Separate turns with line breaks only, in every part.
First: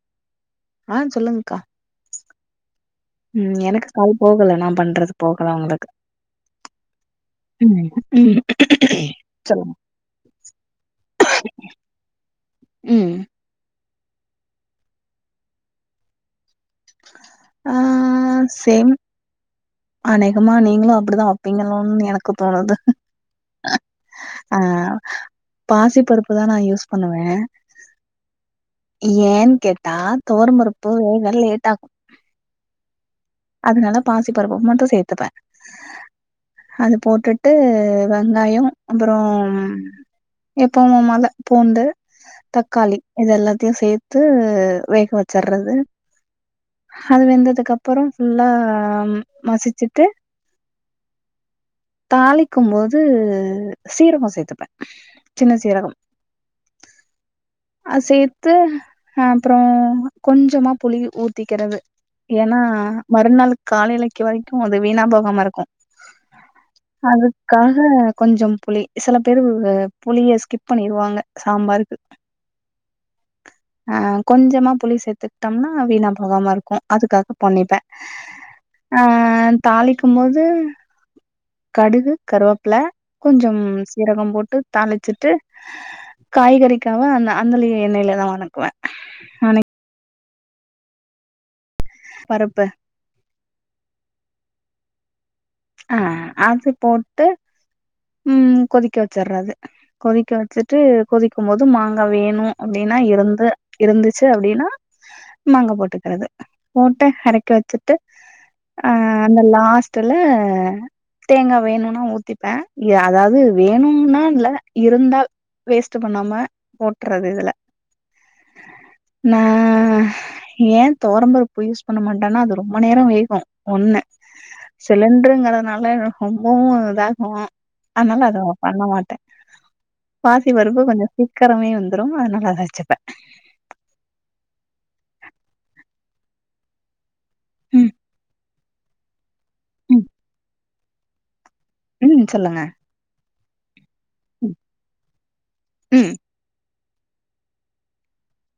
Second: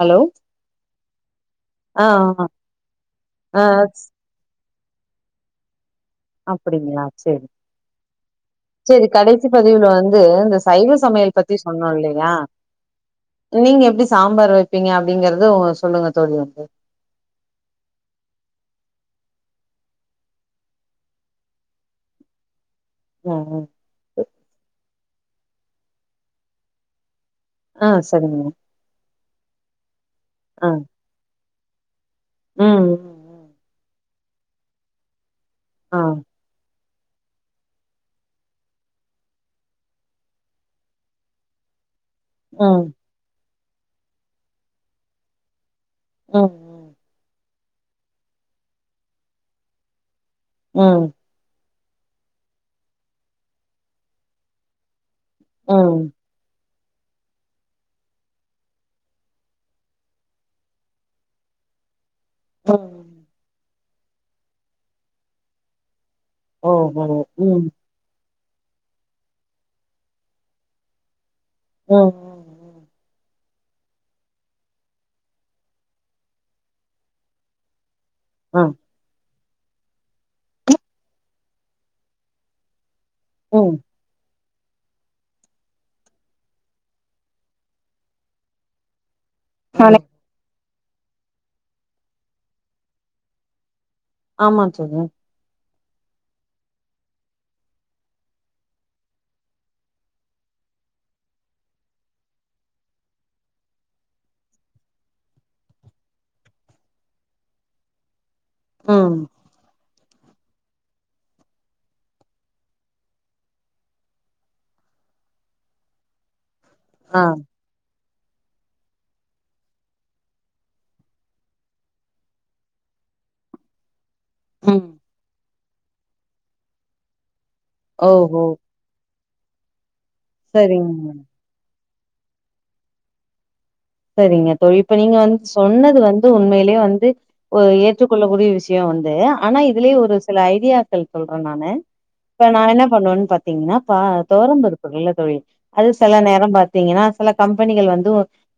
Hello
ஆ சொல்லுங்கக்கா
ஆ ஆமா
ம் எனக்கு கால் போகல நா பண்றது போகல அவுங்களுக்கு
அப்படிங்களா சரி
ம்
சரி கடைசி
சொல்லுங்க
பதிவுல வந்து இந்த சைவ சமையல் பத்தி சொன்னோல்லயா
ம்
நீங்க எப்டி சாம்பார் வப்பீங்க அப்டிங்கறது ஒ சொல்லுங்க தோழி வந்து
ஆஆஅ சேம் அநேகமா நீங்களு அப்டிதான் வப்பீங்களோன்னு எனக்கு தோணுது
ஓ ஹோ
ஆ பாசி பருப்பு தா நா யூஸ் பண்ணுவே
ஆ சரிங்க
ஏன் கேட்டா
ஆ
தொவரபருப்பு வேக லேட் ஆகு
ம் ம்
அதனால பாசி பருப்பு மட்டு சேத்துப்பே
ஆ
அது போட்டுட்டு வெங்காயோ அப்புறோம் எப்பவு மல பூண்டு
ம்
தக்காளி இது எல்லாத்தையு சேத்து வேக வெச்சற்றது
ம்
அது வெந்ததுக்கு அப்பறோ ஃபுல்லா மசிச்சுட்டு
ம்
தாளிக்கும்போது சீரகோ சேத்துப்பே சின்ன
ம்
சீரகம்
ம்
அது சேத்து அ அப்புறோ கொஞ்சமா புளி ஊத்திக்கிறது ஏன்னா
ஓ
மறுநாள் காலலிக்கு வரைக்கு அது வீணா போகாம இருக்கு
ஓ ம்
அதுக்காக கொஞ்சம் புளி சில பேரு புளிய ஸ்கிப் பண்ணிருவாங்க சாம்பாருக்கு
ம் ம்
ஆ கொஞ்சமா புளி சேத்துக்கிட்டம்னா வீணா போகாம இருக்கு அதுக்காக பண்ணிப்பே
அ
ஆ தாளிக்கும் போது கடுகு கருவப்புல
ம்
கொஞ்சம்
ம்
சீரகம் போட்டு தாளிச்சுட்டு காய்கறிக்கவ அந்த அந்தலய எண்ணெயிலதா வணக்குவ ஆனே
[unintelligible]
பருப்பு
ஆமா தோழி
ஆ அது போட்டு ம் கொதிக்க வெச்சறது கொதிக்க வச்சுட்டு கொதிக்கு போது மாங்கா வேணு அப்டின்னா இருந்து இருந்துச்சு அப்டின்னா மாங்கா போட்டுக்றது போட்டு எறக்கி வச்சுட்டு அ
ம்
அந்த லாஸ்ட்டுல அ தேங்கா வேணுனா ஊத்திப்ப அதாவது வேணும்னா இல்ல இருந்தால் வேஸ்ட்டு பண்ணாம
ஆ
போட்டறது இதுல நா ஏ தொவரம்பருப்பு யூஸ் பண்ண மாட்டோனா அது ரொம்ப நேரோ வேகு ஒண்ணு
ம்
சிலிண்டருங்கிறதுனால ரொம்பவு இதாகு அதனால அதோ
ஓஹோ
பண்ண மாட்ட பாசி பருப்பு கொஞ்சொ
சரிங்க
சீக்கரமே வந்துரு அதனால அத வெச்சுப்பே
செரிங்க தோழி இப்ப நீங்க வந்து சொன்னது வந்து உண்மையிலே வந்து அ
ம்
ஏற்றுக்கொள்ளக்கூடிய விஷ் யோ வந்து ஆனா இதுலயே
ம்
ஒரு சில ஐடியாக்கள் சொல்ற நானு
ம்
இப்ப
சொல்லுங்க
நா என்ன பண்ணோன் பாத்தீங்கன்னா பா
ம்
தொரம் பருப்புல்ல தொழி அது
ம்
சில நேரோ ப த்தீங்கன்னா சில கம்பெனிகள் வந்து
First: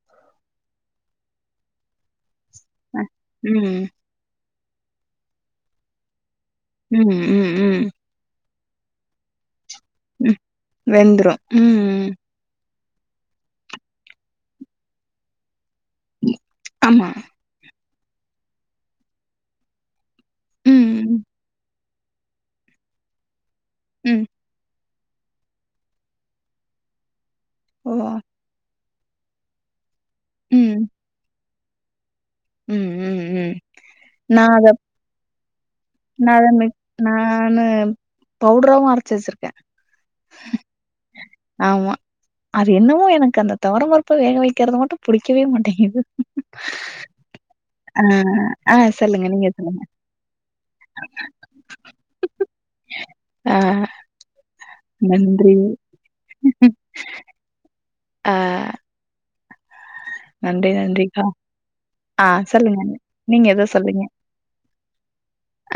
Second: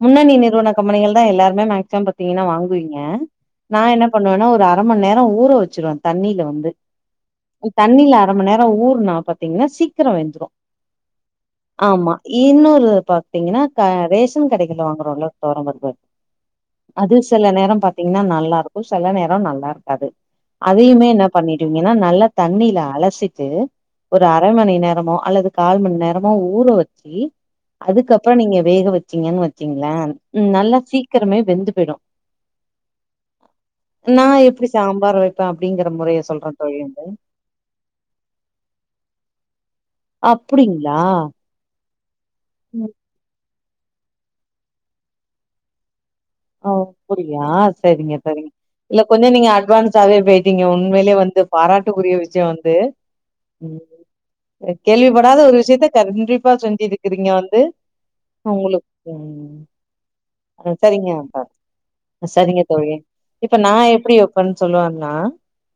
முன்னணி நிறுவன கம்பெனிகள் தா எல்லாருமே மேக்சிம் பாத்தீங்கன்னா வாங் குவீங்க
அ
நா
ம்
என்ன பண்ணுவேன்னா ஒரு அர மணி நேரோ ஊற வச்சிருவே தண்ணியில வந்து
ம் ம்
உ
ம்
தண்ணில அரை மணி நேரோ ஊர்னா பாத்தீங்கன்னா சிக் கிர
ம்
வெந்துரு
வெந்துரும் ம்
ஆமா இன்னொரு பாத்தீங்கன்னா கா ரேஷன் கடைகள்ள வாங்குறோள தோரோ பருப்பு
ஆமா
அது சில நேரோ பாத்தீங்கன்னா நல்லாருக்கு செல நேரோ நல்லாருக்காது
ம்
அதையுமே
ம்
என்ன பண்ணிடுவிங்கன்னா நல்லா தண்ணில அலசிட்டு
ம்
ஒரு அ ர மணி நேரமோ அல்லது கால் மணி நேரமோ ஊற வச்சி
ஓ
அதுக்கப்புறோ நீங்க வேக வ ச்சிங்கன்னு வச்சீங்ளே ம் நல்லா சீக்கிரமே வெந்து போயிடு
ம் ம் ம்
நா எப்டி சாம்பார் வெப்பே அப்டிங்கிற முறைய
நா அத
சொல்றே
மிக்
தோழி வ்ந்து
நானு பவுடராவு அரச்சி வச்சிருக்
அப்புடிங்ளா
ஆமா அது என்னவோ எனக்கு அந்த தொவரம் பருப்ப வேக வெக்கிறது மட்டு புடிக்கவே மாட்டேங்கிது
அப்புடியா செரிங்க தோழி
ஆ
இல்ல கொஞ்சோ
சொல்லுங்க
நீங்க
சொல்லுங்க
அட்வான்ஸ்ஸாவே போய் டீங்க உண்மையிலே வந்து பாராட்டுக்குரிய விஷயோ வந்து
ஆ
ம் அ கேள்விப்படாத
நன்றி
ஒரு விஷயத்த கண்டிப்பா செஞ்சுருக்கிறீங்க வந்து
ஆ
உங்குளுக்கு
நன்றி நன்றி கா
சரிங்க தோழி இப்ப
எதோ
நா
சொல்றீங்க
எப்டி வெப்பன்னு சொல்லுவன்னா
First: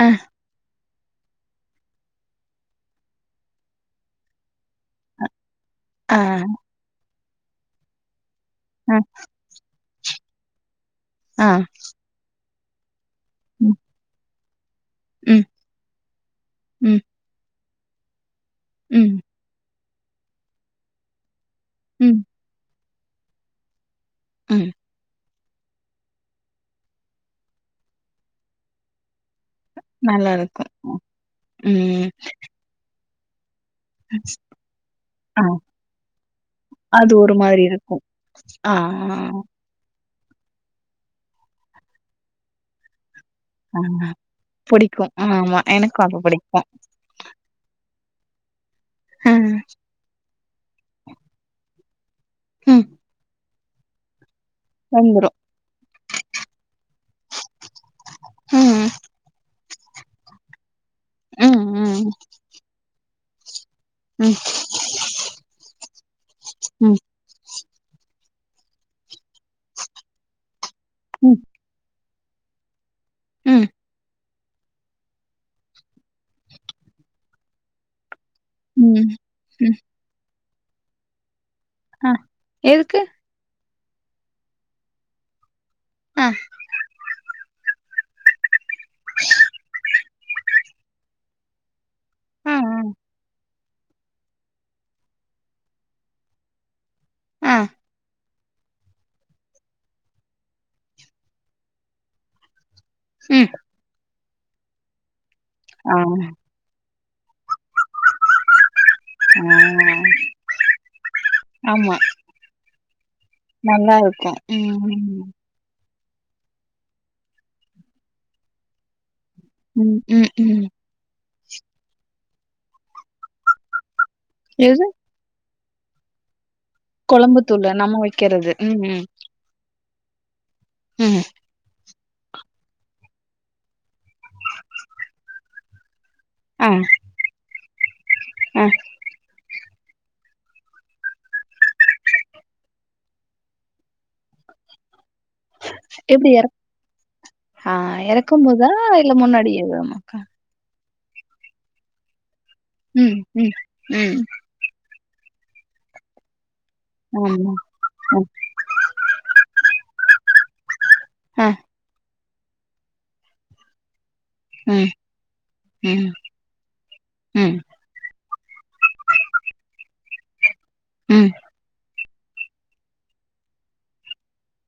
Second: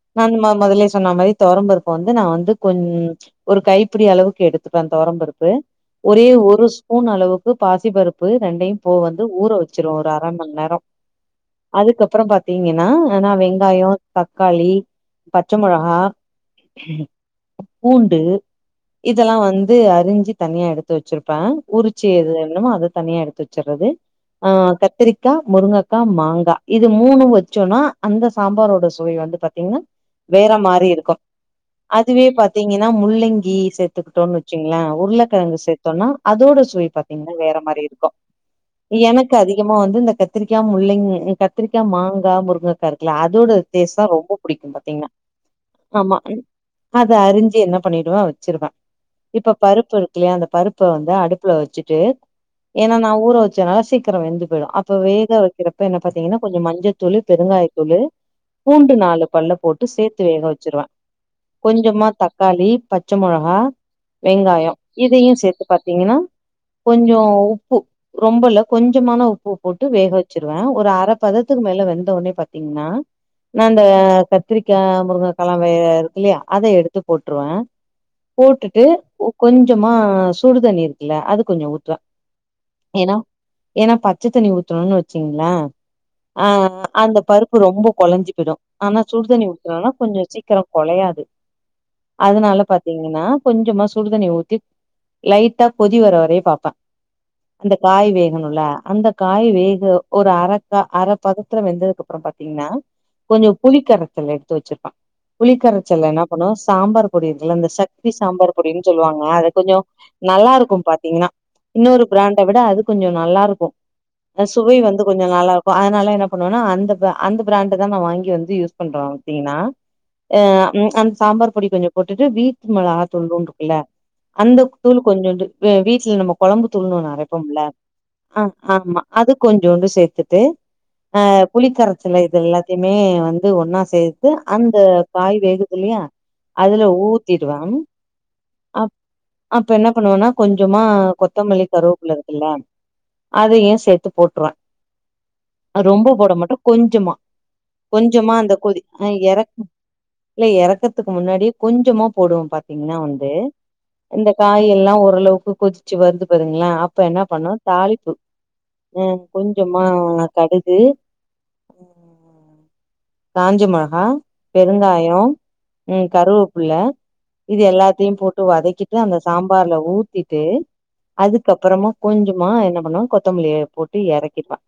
அ
நா மா மொதலே சொன்ன மாரி தோரம் பருப்ப வந்து நா வந்து கொஞ் ஒரு கைப்பபிடி அளவுக்கு எடுத்துப்ப தோரம் பருப்பு
ஆ
ஒரே ஒரு ஸ்பூன் அளவுக்கு பாசி பருப்பு ரெண்டையு போ
அ
வந்து ஊற வச்சிருவோ ஒரு அர மண் நேரோ
ஆ
அதுக்கப்புறோ பாத்தீங்கன்னா ஆனா
ம்
வெங்காயோ தக் காளி
ம்
பச்ச மொளகா
ம்
பூண்டு
ம்
இதெல்லா வந்து அறிஞ்சி தனியா எடுத்து வச்சிருப்ப உறிச்சி
ம்
அது என்னமோ அத தனியா எடுத்து வ ச்சிறது அ
ம்
கத்திரி க்கா முருங்கக்கா மாங்கா இது மூணு வச்சோன்னா அந்த சாம்பாரோட சுவை வந்து பாத்தீங்ன்னா வேற
நல்லாருக்கும்.
மாரி இருக்கு
ம்
அதுவே பாத்தீங்கன்னா முள்ளங்கி சே த்துக்கிட்டோன்னு வச்சிங்ளே
ஆ
உருளக்கெழங்கு சேத்தோன்னா அதோட சுவை
அது ஒரு
பாத்தீங்ன்னா வேற
மாதிரி
மாரி
இருக்கும்.
இருக்கோ
ஆ
எனக்கு அதிகமா வந்து இந்த கத்திரிக்கா முள்ளங் கத்திரிக்கா மாங்கா முருங்கக்கா இருக்குல அதோட
ஆ ஆ
டேஸ்ட் தா ரொம்ப புடிக்கு பாத்தீங்ன்னா
புடிக்கும். ஆமா எனக்கும்
ஆமா
அது
ம்
புடிக்கும்.
அத அரிஞ்சி என்ன பண்ணிடுவ வச்சிருவ
அ
இப்ப பருப்பு இருக்கில்யா அந்த பருப்ப வந்து அடுப்புல வச்சிட்டு
ம்
ஏன்னா நா ஊற வச் ஜாசீக்ரோ வெந்துது அப்போ வேக
வந்துரும்.
வெக்கறப்ப என்ன பாத்திங்ன்னா கொஞ்சோ மஞ்சத்தூளு பெருங்காயத் த்தூளு
ம்
பூண்டு நாலு பல்லு போட்டு சேத்து வேக வெச்சிருவே
ம்
கொஞ்சமா
ம்
தக்காளி பச்ச மொளகா வெங்காயோ இதயு சேத்து பாத்தீங்ன்னா
ம்
கொஞ்சோ உப்பு ரொம்பல்ல கொஞ்சமான உப்பு போட்டு வேக வச்சிருவே ஒரு அர
ம்
பதத்துக்கு மேல வெந் த ஒன்னே பாத்தீங்ன்னா
ம்
நாந்த பத் கத்திரிக்கா முருங்ககாலா வெ இருக்கு இல்லையா அத எடுத்து போட்டுருவே போட்டுட்டு
ம் ம் ம்
கொஞ்சமா சுடுதண்ணி இருக்குல அது கொஞ்சோ ஊத்துவே
அ
ஏன்னா ஏன்னா பச்சத்தண்ணி ஊத்துன்னோனு வச்சீங்ளே அ அந்த பருப் ப்பு ரொம்ப கொழஞ்சி போய்டு ஆனா சூடுதண்ணி ஊத்துனேனா கொஞ்சோ சீக்கிரோ கொழயாது
ஆ
அதனால பாத்தீங்ன்னா கொஞ்சமா சுடுதண்ணி ஊத்தி லைட்டா கொதி வர வரையு பாப்பே
ஆ ஆ
அந்த காய் வே கனுலா அந்த காய் வேக ஒரு அரக்க அர பதத்துல வெந்ததுக்கப்றோ பாத்தீங்ன்னா
ம்
கொஞ்சோ புளிக்கரத்தல் எடுத்து வச்சிருப்பே
ஆ
புளிக்கரச்சல்ல என்ன பண்ணுவே சாம்பார் பொடி இருக்குல்ல இந்த சக்தி சாம்பார் பொடினு சொல்லுவாங்க
ஆ
அது கொஞ்சோ நல்லாருக்கு பாத்தீங்ன்னா
ஆமா
இன்னொரு பிராண்ட விட அது கொஞ்சோ நல்லா இருக்கு
நல்லாருக்கும்.
சுவை
ம்
வந்து கொஞ்சோ ந ல்லா இருக்கு அதனால என்ன பண்ணுவேனா அந்த அந்த பிராண்டு தா நா வாங்கி வந்து யூஸ் பண்றே பாத்தீங்ன்னா
ம் ம்
அ ம் அந்த சாம்பார் பொடி கொஞ்சோ போட்டுட்டு வீட்டு மிளகா தூள்ளுன்னு இருக்குல்ல அந்த
எது
தூள்ளு கொஞ்சோண்டு வீ வீட்ல நம்ம கொழம்பு தூள்ன்னு ஒன்னு
கொழம்பு
அரைபோம்ல
தூளு நம்ம
அ
வைக்கிறது. ம்
ஆமா
ம்
அது கொஞ்சோண்டு சேத்துட்டு அ
ம்
புளிக்கர சில இது எல்லாத்தையுமே வந்து ஒன்னா சேத்து அந்த காய் வேகுதுல்லயா அதுல ஊத்திருவே
அஹ்
அப்ப என்ன பண்ணுவேனா கொஞ்சமா கொத்தமல்லி கருவப்புள்ள இருக்குல்ல அதையு சேத்து போட்டுருவே ரொம்ப போட மாட்டே கொஞ்சமா
ஆஹ்
கொஞ்சமா
இறக்கும்
அந்த
போதா
கொதி அ
இல்ல
எறக்
முன்னாடியேவா
இல்ல இறக்கறத்துக்கு முன்னாடியே கொஞ்சமா போடுவோ பாத்தீங்ன்னா
ம்
வந்து
ம் ம்
இந்த காயெல்லா ஓரளவுக்கு கொதிச்சு வந்து பாருங்களே அப்ப என்ன
ஆமா
பண்ணுவோ தாளிப்பு
ம்
ஆஹ் கொஞ்சமா கடுகு
அஹ்
காஞ்சி மிளகா
ம்
பெருங்காயோ உம்
ம்
கருவேப்புள்ள
ம்
இது எல்லாத்தயு போட்டு வதக்கி அந்த சாம்பார்ல ஊத்திட்டு
ம்
அதுக்கப்புறமா கொஞ்சமா என்ன பண்ணுவோ கொத்தமல்லிய போட்டு இறக்கிடுவோ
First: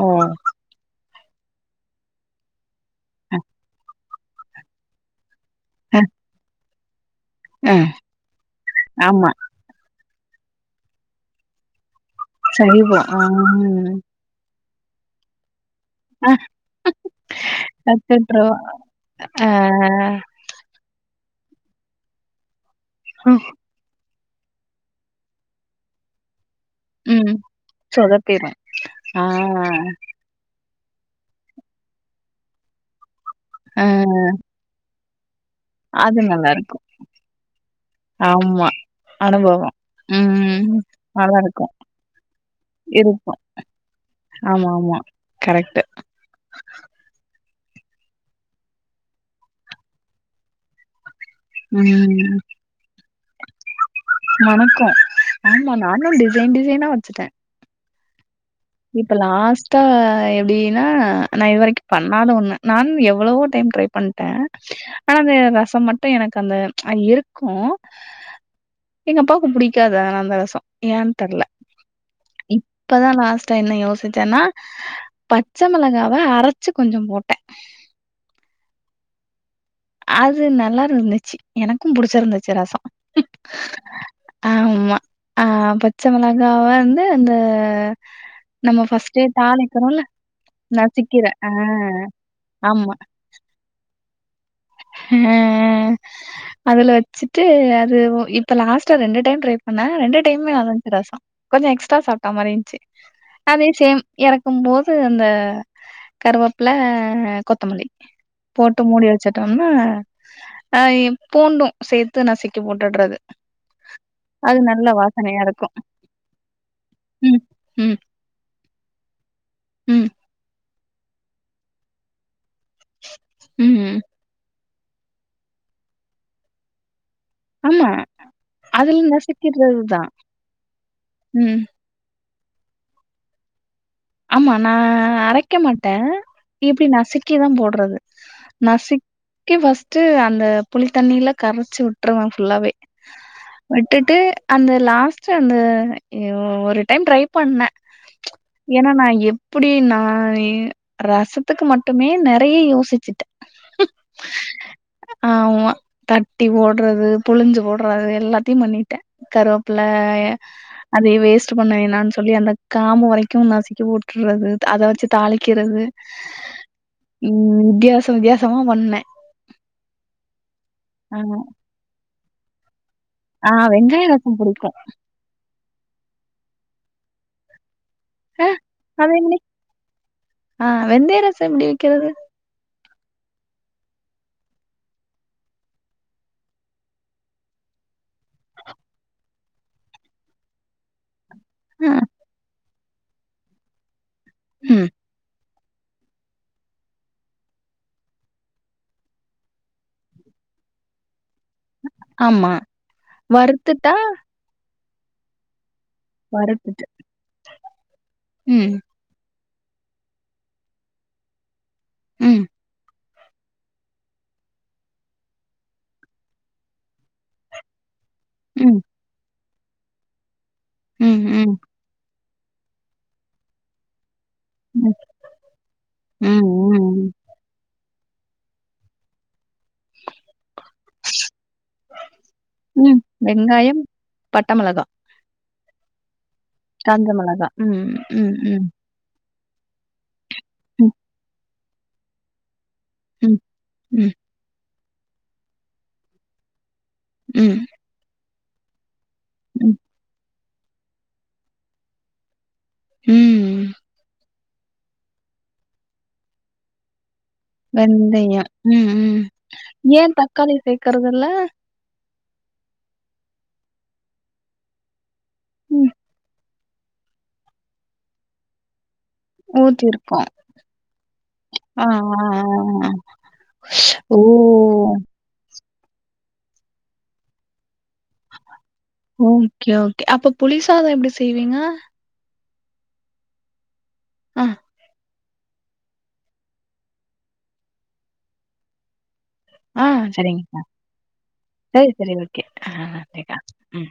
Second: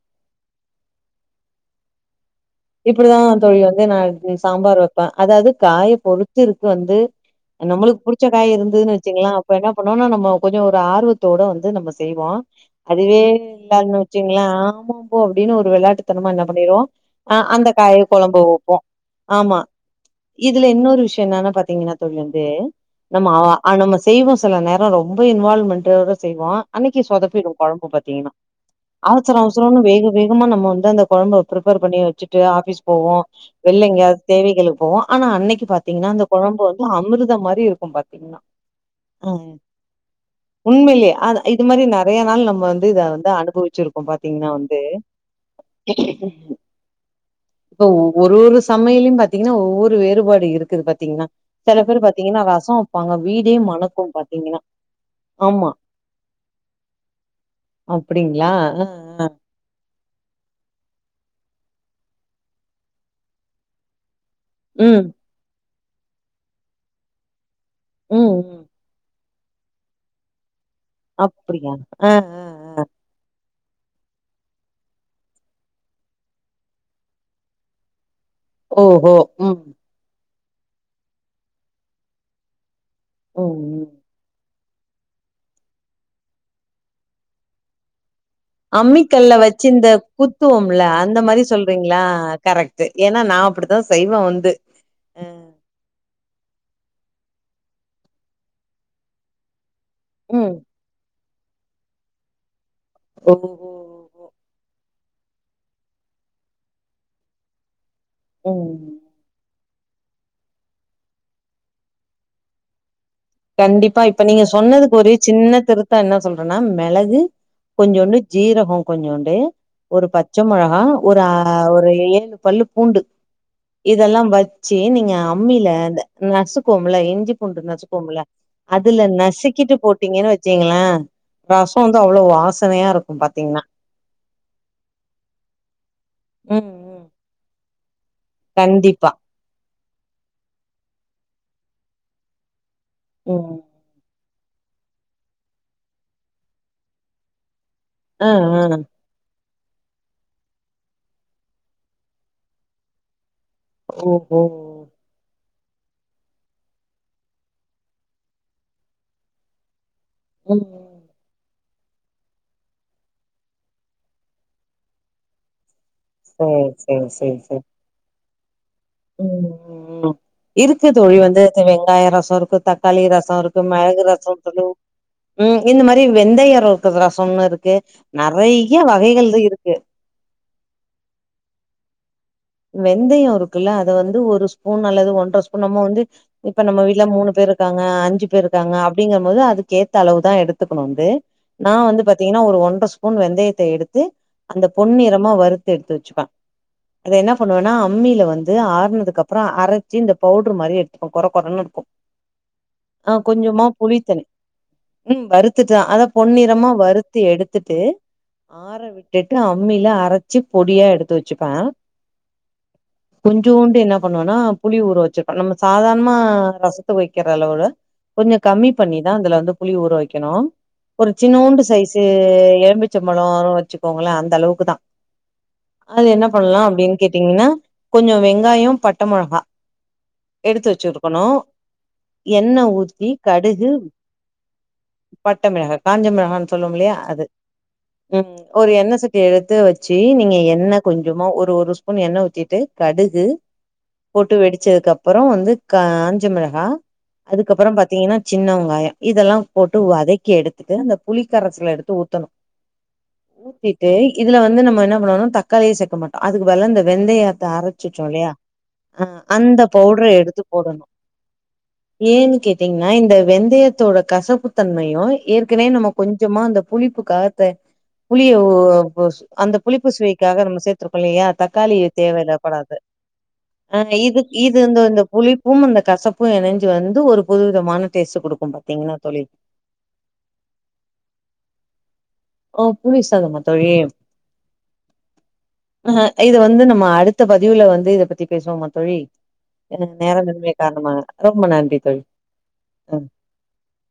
ஆஹ்
இப்படிதா தோழி வந்து நா சாம்பார் வப்பே அதாவ்து காய
அ
பொறுத்து இருக்கு வந்து
அ
நம்ளுக்கு புடிச்ச காயு இருந்துதுன்னு வச்சுங்களே
ஆமா
அப்ப என்ன பண்ணுவோம்னா நம்ம கொஞ்சோ ஒரு ஆர்வத்தோட வந்து நம்ம செய்வோ
சைவோ ஆ
அதுவே இல்லன்னு வச்சுங்களே ஆமாம்போ அப்டின்னு ஒரு விளையாட்டுத்தனமா
ஆ
என்ன பண்ணிருவோ ஆஹ் அந்த காய்யு குழம்பு
கத்துட்ருவோ
வப்போ
ஆ
ஆமா இதுல இன்னொரு விஷயோ என்னன்னா பாத்தீங்ன்னா தோழி வந்து நம்ம ஆ
ம்
ஆ நம்ம செய்வோ சில நேரோ ரொம்ப இன்வால்வ்மெண்ட்டோட செய்வோ அன்னைக்கு
ம்
சொதப்பிடு குழம்பு பாத்தீங்ன்னா
சொதப்பிரு ஆ
அவசர அவசரமா வேக வேகமா நம்ம வந்து அந்த கொழம்ப பிரிப்பேர் பண்ணி வச்சுட்டு ஆபீஸ் போவோ
ஆ
வெளில எங்கேயாவது தேவைகளுக் ப்ப ஆனா அன்னக்கி பாத்தீங்னா
அது
அந்த கொழம்பு
நல்லாருக்கு
வந்து அமிர்தம் மாரி இருக்கு பாத்தீங்னா
அனுபவொ
உண்மைலையே இது மாரி நெறைய நாள் நம்ம வந்து இத வந்து
இருக்கு
அனுபவச்சிருக்கோ பாத்தீங்னா
ஆமா
வந்து
ஆமா கரெக்ட்டு
[inaudible] இப்ப ஒரு ஒரு சமையலயு பாத்தீங்னா ஒவ்வொரு வேறுபாடு இருக்குது பாத்தீங்னா சில பேர்
ம்
பாத்தீங்கன்னா ரசொ வப்பாங்க வீடே மணக்கு பாத்தீங்கன்னா ஆம்மா
ரெண்டிசைனா வச்சுட்ட
அப்டிங்ளா
இப்போ லாஸ்ட்டா எப்டின்னா நா இதுவரைக்கு பண்ணாத ஒன்னு நா எவ்ளவோ டைம் ட்ரை பண்ட்டே
ம்
ஆனா அந்த ரசம் மட்டு எனக்கு அந்த இருக்கு
ம்
எங்க அப்பாவுக்கு புடிக்காத அந்த ரசொ ஏன்னு தெர்ல
அப்டியா ஆ ஆ ஆ
இப்பதா லாஸ்டா என்ன யோசிச்சேன்னா பச்ச மொளகாவ அரச்சு கொஞ்ச போட்ட
ஓஹோ ம்
அது நல்லா ருந்துச்சு எனக்கு புடிச்சுருந்துச்சு ரசொ
ம் ம்
ஆமா ஆ பச்ச மொளகாவ வந்து அந்த நம்ம ஃபர்ஸ்ட்டே
அம்மிக்கல்ல வச்சு இந்த
தாளிக்கிறோம்ல,
குத்துவோம்ல அந்த
நசுக்கிற
மாரி
ஆ
சொல்றீங்ளா கரெட்டு
ஆமா.
ஏன்னா நா அப்படி த செய்வா வந்து
அ அதுல வச்சுட்டு அது இப்ப லாஸ்ட்ல ரெண்டு டைம் டிரை ஆனா ரெண்டு டைமே
ம்
நல்லாந்துச்சு ரசொ கொஞ்ச எக்ஸ்ட்டா சாப்ட்டா மாரிந்ச்சு அதே
ஓஹோ
சேம் எறக்கும்போது அந்த கருவாப்ள கொத்தமல்லி
ஓஹோ.
போட்டு
ம்
மூடி வச்சுட்டோம்னா அ பூண்டும் சேத்து நசிக்கி போட்டுட்றது
கண்டிப்பா இப்ப நீங்க சொன்னதுக்கு ஒரே சின்ன
இருக்கு
திருத்தொ என்ன சொல்றன்னா மெளகு
ம் ம்
கொஞ்சோண்டு ஜீரகொ கொஞ்சோண்டு ஒரு
ம்
பத் பச்ச மொளகா ஒரு ஒரு ஏழு பல்லு பூண்டு
ம்
இதெல்லா வ ச்சு சரி நீங்க அம்மில இந்த நசுக்வோம்ல இஞ்சி பூண்டு
ஆமா
நசுக்வோம்ல அதுல நசிக்கிட்டு போட்டீங்கன்னு வச்சிகங்ளே
ம்
ரஸ் இப்ப வந்து அவ்ளவு வாசனையா இருக்கு பாத்தீங்ன்னா
ஆமா நா அரைக்க மாட்ட
ம்
இப்டி
ம்
நசுக்கிதா போட்றது நசிக்
கண்டிப்பா
பஸ்ட்டு அந்த புளித் தண்ணிய்ல கரச்சு வுட்ருவே ஃபுல்லாவே
ம்
விட்டுட்டு அந்த லாஸ்ட் அந்த ஒரு டைம் ட்ரை பண்ண
ஆ ஆ
ஏனா நா எப் இப்டி னா ரசத்துக்கு மட்டுமே நெறைய யோசிச்சிட்டே
ஓ ஹோ
ஆமா தட்டி போட்றது புழுஞ்சு போட்றது எல்லாத்தையு பண்ணிட்ட கருவப்பில
ம் ம்.
அதே வேஸ்ட் பண்ண வேணானு சொல்லி அந்த காமு வரைக் உ நசிக்கு போட்றது அத வச்சு தாளிக்கிறது
சரி சரி
ம் வித்தியாச வித்தியாசமா பண்ணெ
உம் உம் இருக்கு தோழி
ஆ
வந்து அந்த வெங்காய ரசம் இருக்கு தக்காளி ரச ரசொ
ஆ
இருக்கு மிளகு
வெங்காய
ரசம்
புடிக்கு
ம் இந்த மாரி வெந்தயர் இருக்குற ரசம்ன்னு இருக்கு
அ
நிறைய
அது எப்டி
வகைகள்ல இருக்கு
ஆ வெந்தய ரசம் எப்படி வக்கிறது
வெந்தயம் இருக்குல்ல அத வந்து ஒரு ஸ்பூன் அல்லது ஒன்ற ஸ்பூன் நம்ம வந்து இப்ப நம்ம வீட்டுல மூணு பேர் இருக்காங்க அஞ்சு பேர் இருக்காங்க அப்படிங்கற போது அதுக்க ஏத்த அளவுதான் எடுத்துக்கணும் வந்து நா
ஆ,
வந்து பாத்தீங்கன்னா ஒரு ஒன்ற ஸ்பூன் வெந்தயத்த எடுத்து அந்த
ம்,
பொன்னிறமா வறுத்து எடுத்து வச்சுப்பேன் அத என்ன பண்ணுவேன்னா அம்மியில வந்து ஆறுனதுக்கு அப்புறம் அரைச்சு இந்த பவுடரு மாரி எடுத்துக்கோம் கொற கொறன்னு க்கு
ஆமா.
ஆ கொஞ்சமா
வறுத்துட்டா
புளித்தண்ணி உம் வருத்துட்டு அத பொன்னிறமா
வறுத்துட்டு.
வருத்தி எடுத்துட்டு
ம்,
ஆற விட் டுட்டு அம்மில அரச்சி பொடியா எடுத்து வச்சுப்பேன்
ம்
கொஞ்ச உண்டு என்ன பண்ணுவோனா புளி ஊற வச்சிருப்போம் நம்ம சாதாரணமா ரசத்து வைக்கிற அளவுல கொஞ்சம் கம்மி
ம்,
பண்ணிதான் அதுல வந்து புளி ஊரு வைக்கணும் ஒரு
ம்,
சின்ன
ம்,
உண்டு சைஸு எல்மிச்சம்பழொ வச்சுக்கோங்களேன் அந்த அளவுக்கு தா
ம்,
அது என்ன
ம்,
பண்லாம் அப்டின்
ம்,
கேட்டீங்கன்னா கொஞ்சம் வெங்காயம் பட்ட மிளகா எடுத்து வச்சிருக்கணும் எண்ண
ம்.
ஊத்தி கடுகு
வெங்காயம், பட்ட மிளகா,
பட்டமெளகா காஞ்சமெளகான் சொல்லுங்களே அது ம் ஒரு எண்ண ச ட்டிய எடுத்து வச்சு நீங்க எண்ண
ம்,
கொஞ்சமா ஒரு ஒரு ஸ்பூன் எண்ண ஊத்திட்டு கடுகு
ம், ம்,
போட்டு வெடிச்சதுக்கு அப்புறம் வந்து காஞ்ச மிளகா
ம்,
அதுக்கப்புறம் பாத்தீங்கன்னா சின்ன வெங்காயம் இதெல்லாம்
ம்,
போட்டு வதக்கி எடு த்துட்டு அந்த புளி கரைச்சல எடுத்து ஊத்தணும்
ம்
ஊத்திட்டு இதுல வந்து நம்ம என்ன பண்ணணும் தக்காளியே சேர்க்க மாட்டோம் அதுக்கு வேல இந்த வெந்தயொ அரச்சுட்டோ இல்லயா
வெந்தயம். ம்,
அ
ம்.
அந்த பவுடர
ஏன்
எடுத்து
தக்காளி
போடணும்
சேக்கறதில்ல?
ஏன்னு கேட்டீங்கன்னா இந்த வெந்தயத்தோட கசப்புத்தன்மையும் ஏற்கனவே நம்ம
ம்,
கொஞ்சமா அந்த புளிப்புக்காக த புளிய அந்த புளிப்பு
ஊத்திருக்கோம்.
சுவைக்காக நம்ம சேர்த்திருக் இல்லயா தக்காளி
ஆ, ஆ, ஆ,
தேவைலாப்படாது
ஆ. ஓ!
இது இது இந்த இந்த புளிப்பும் அந்த கசப்பும் இணைஞ்சு வந்து ஒரு புதுவிதமான டேஸ்டு கொடுக்கும் பாத்தீங்கன்னா தோழி
ஓகே ஓகே அப்ப புளி சாதம் எப்டி செய்வீங்க
ஓ புளிஸ் சாதமா தோழி
ஆ
ஹ இத வந்து நம்ம அடுத்த பதிவுல வந்து இதை பத்தி பேசுவோம்மா தோழி ஏன்னா
ஆ,
நேர
சரிங்க.
நுன்மே கார்ணமா ரொம்ப நன்றி தோழி ம்
ம்